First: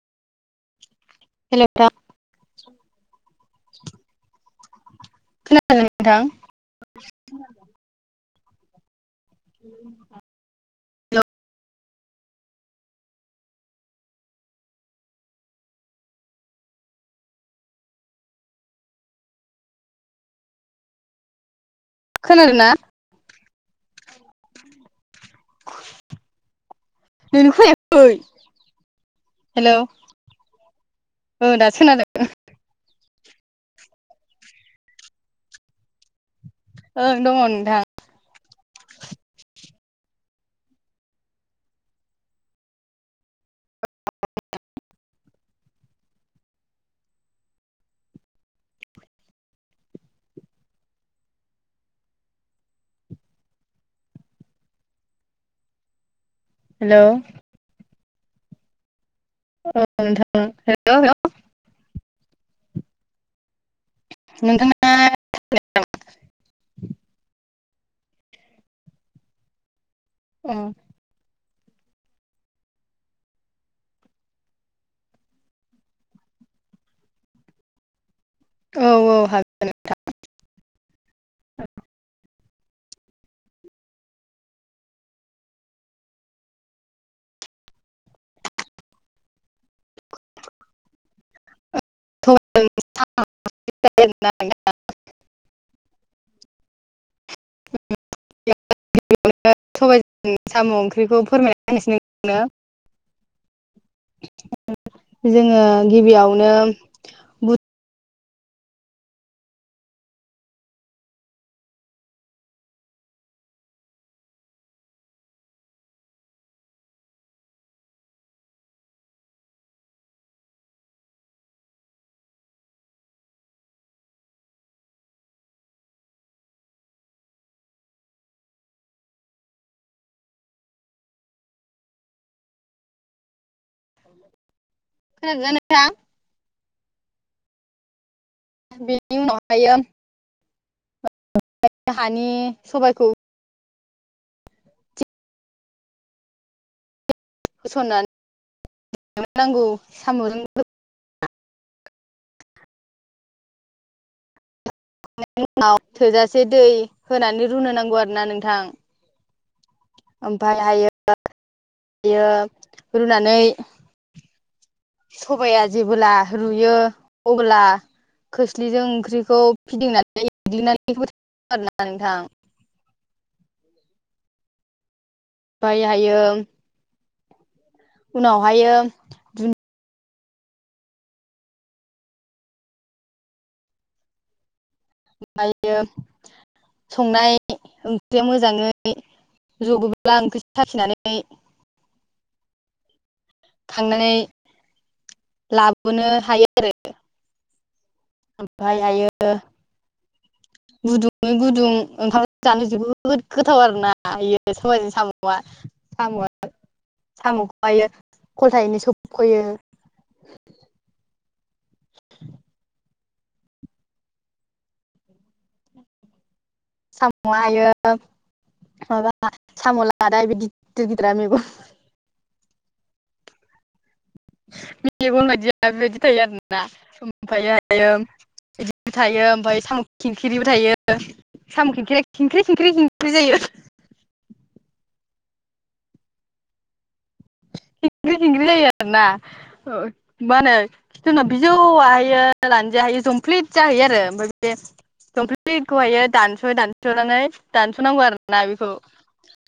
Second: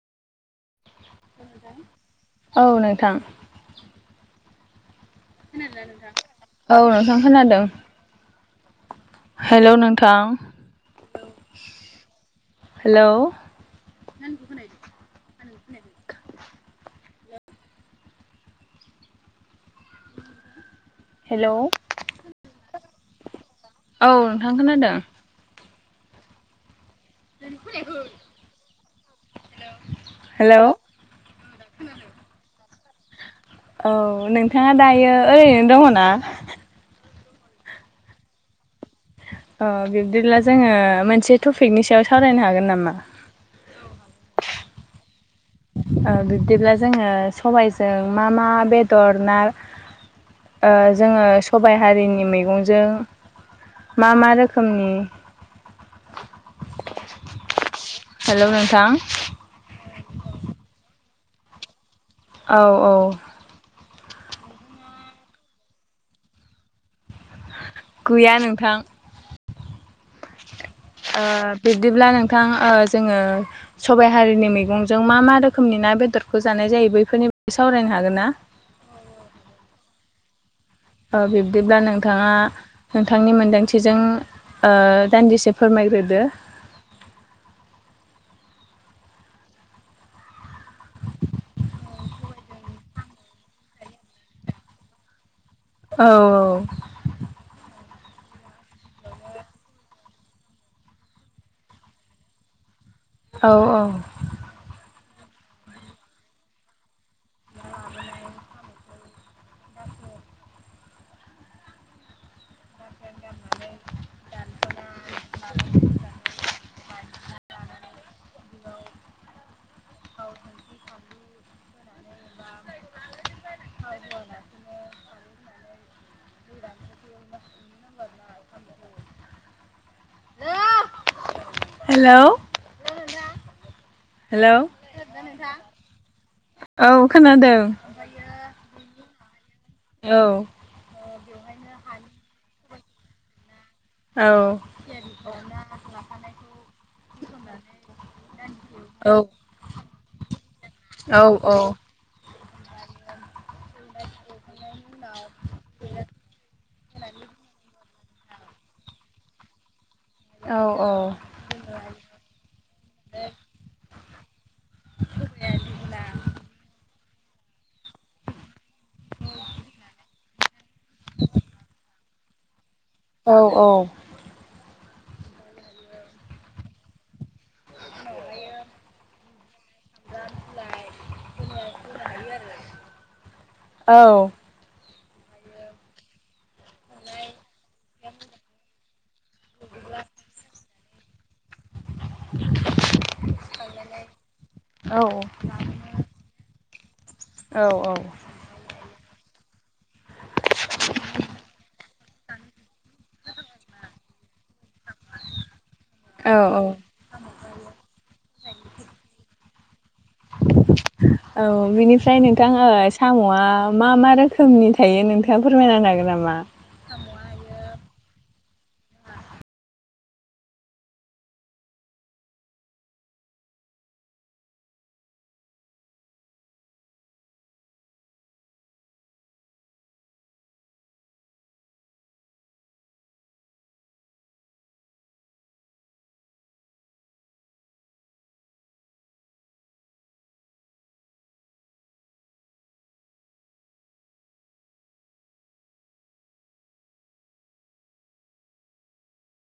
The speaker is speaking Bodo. हेल' दा औ नोंथां। खोनादों नोंथां औ नोंथां खोनादों। हेल' नोंथां, हेल' हेलौ। नों आंनिखौ खोनाहैदों? हेलौ। खोनादोना? औ नोंथां खोनादों। [unintelligible] [unintelligible] हेल'? हेल'? औ दासो‌ खोनादों। औ नोंथाङा दायो ओरैनो दङ ना? ओं दङ नोंथां। अ बिब्दिब्ला जोङो मोनसे टपिकनि सायाव सावरायनो हागोन नामा? बिदिब्ला जोङो सबायजों मा मा बेदर ना ओ जोङो सबायाइ हारिनि मैगंजों मा मा रोखोमनि हेल'? हेल' नोंथां? ओ नोंथां हेलौ हेलौ औ औ नोंथां ना गैया नोंथां। औ ओ बिब्दिब्ला नोंथां ओ जोङो सबाइ हारिनि मैगंजों मा मा रोखोमनि ना बेदरखौ जानाय जायो बैफोरनि सावरायनो हागोन ना? औ औ हागोन। नोंथां औ बिब्दिब्ला नोंथाङा नोंथांनि मोनदांथिजों दान्दिसे फोरमायग्रोदो। [inaudible] [unintelligible] औ औ [unintelligible] स साम' ओंख्रिखौ फोरमायना होनसै आंनो औ औ जोङो गिबियावनो बुथ [inaudible] हेल' हेल'? खोनादोंना नोंथां औ खोनादों? बिनि उनावहायो औ ओ हानि सबाइखौ औ औ होसननानै नांगौ साम'जों औ औ उनाव थोजासे दै होनानै रुनो नांगौ आरो ना नोंथां। औ ओमफ्राय हायओ बेयो रुनानै सबाइाया जेबोब्ला रुयो अब्ला खोस्लिजों ओंख्रिखौ फिदिं नानै [unintelligible] नोंथां औ औ ओमफ्राय हायो उनावहायो औ ओमफ्रायो संनाय ओंख्रिया मोजाङै जबोब्ला ओंख्रि सासिनानै [inaudible] थांनानै लाबोनो हायो आरो। औ औ। ओमफायहायो गुदुङै गुदुं ओंखामजों जानो जोबोद गोथाव आरोना बेयो सबायइजों साम'आ। औ साम'आ औ साम'खौहायो खलथायैनो सोबख'यो। औ बिनिफ्राय नोंथां ओ साम'आ मा मा रोखोमनि थायो नोंथाङा फोरमायना होनो हागोन नामा? साम'हायो माबा साम' लादाइ बे गिदिर गिदिरा मेगन मेगन बायदि बेबायदि थायो आरोना ओमफायहायो बिदिबो थायो ओमफ्राय साम' खिंखिरिबो थायो। साम' खिंख्रिया खेंख्रि खेंख्रि खेंख्रि जायो। खिंख्रि खिंख्रि जायो आरोना मा होनो खिथु उनाव बिजौहायो लानजाइहायो जंप्लिट जाहैयो आरो ओमफ्राय बे जमप्लिटखौहायो दानस' दानस'नानै दानस'नांगौ आरोना बेखौ।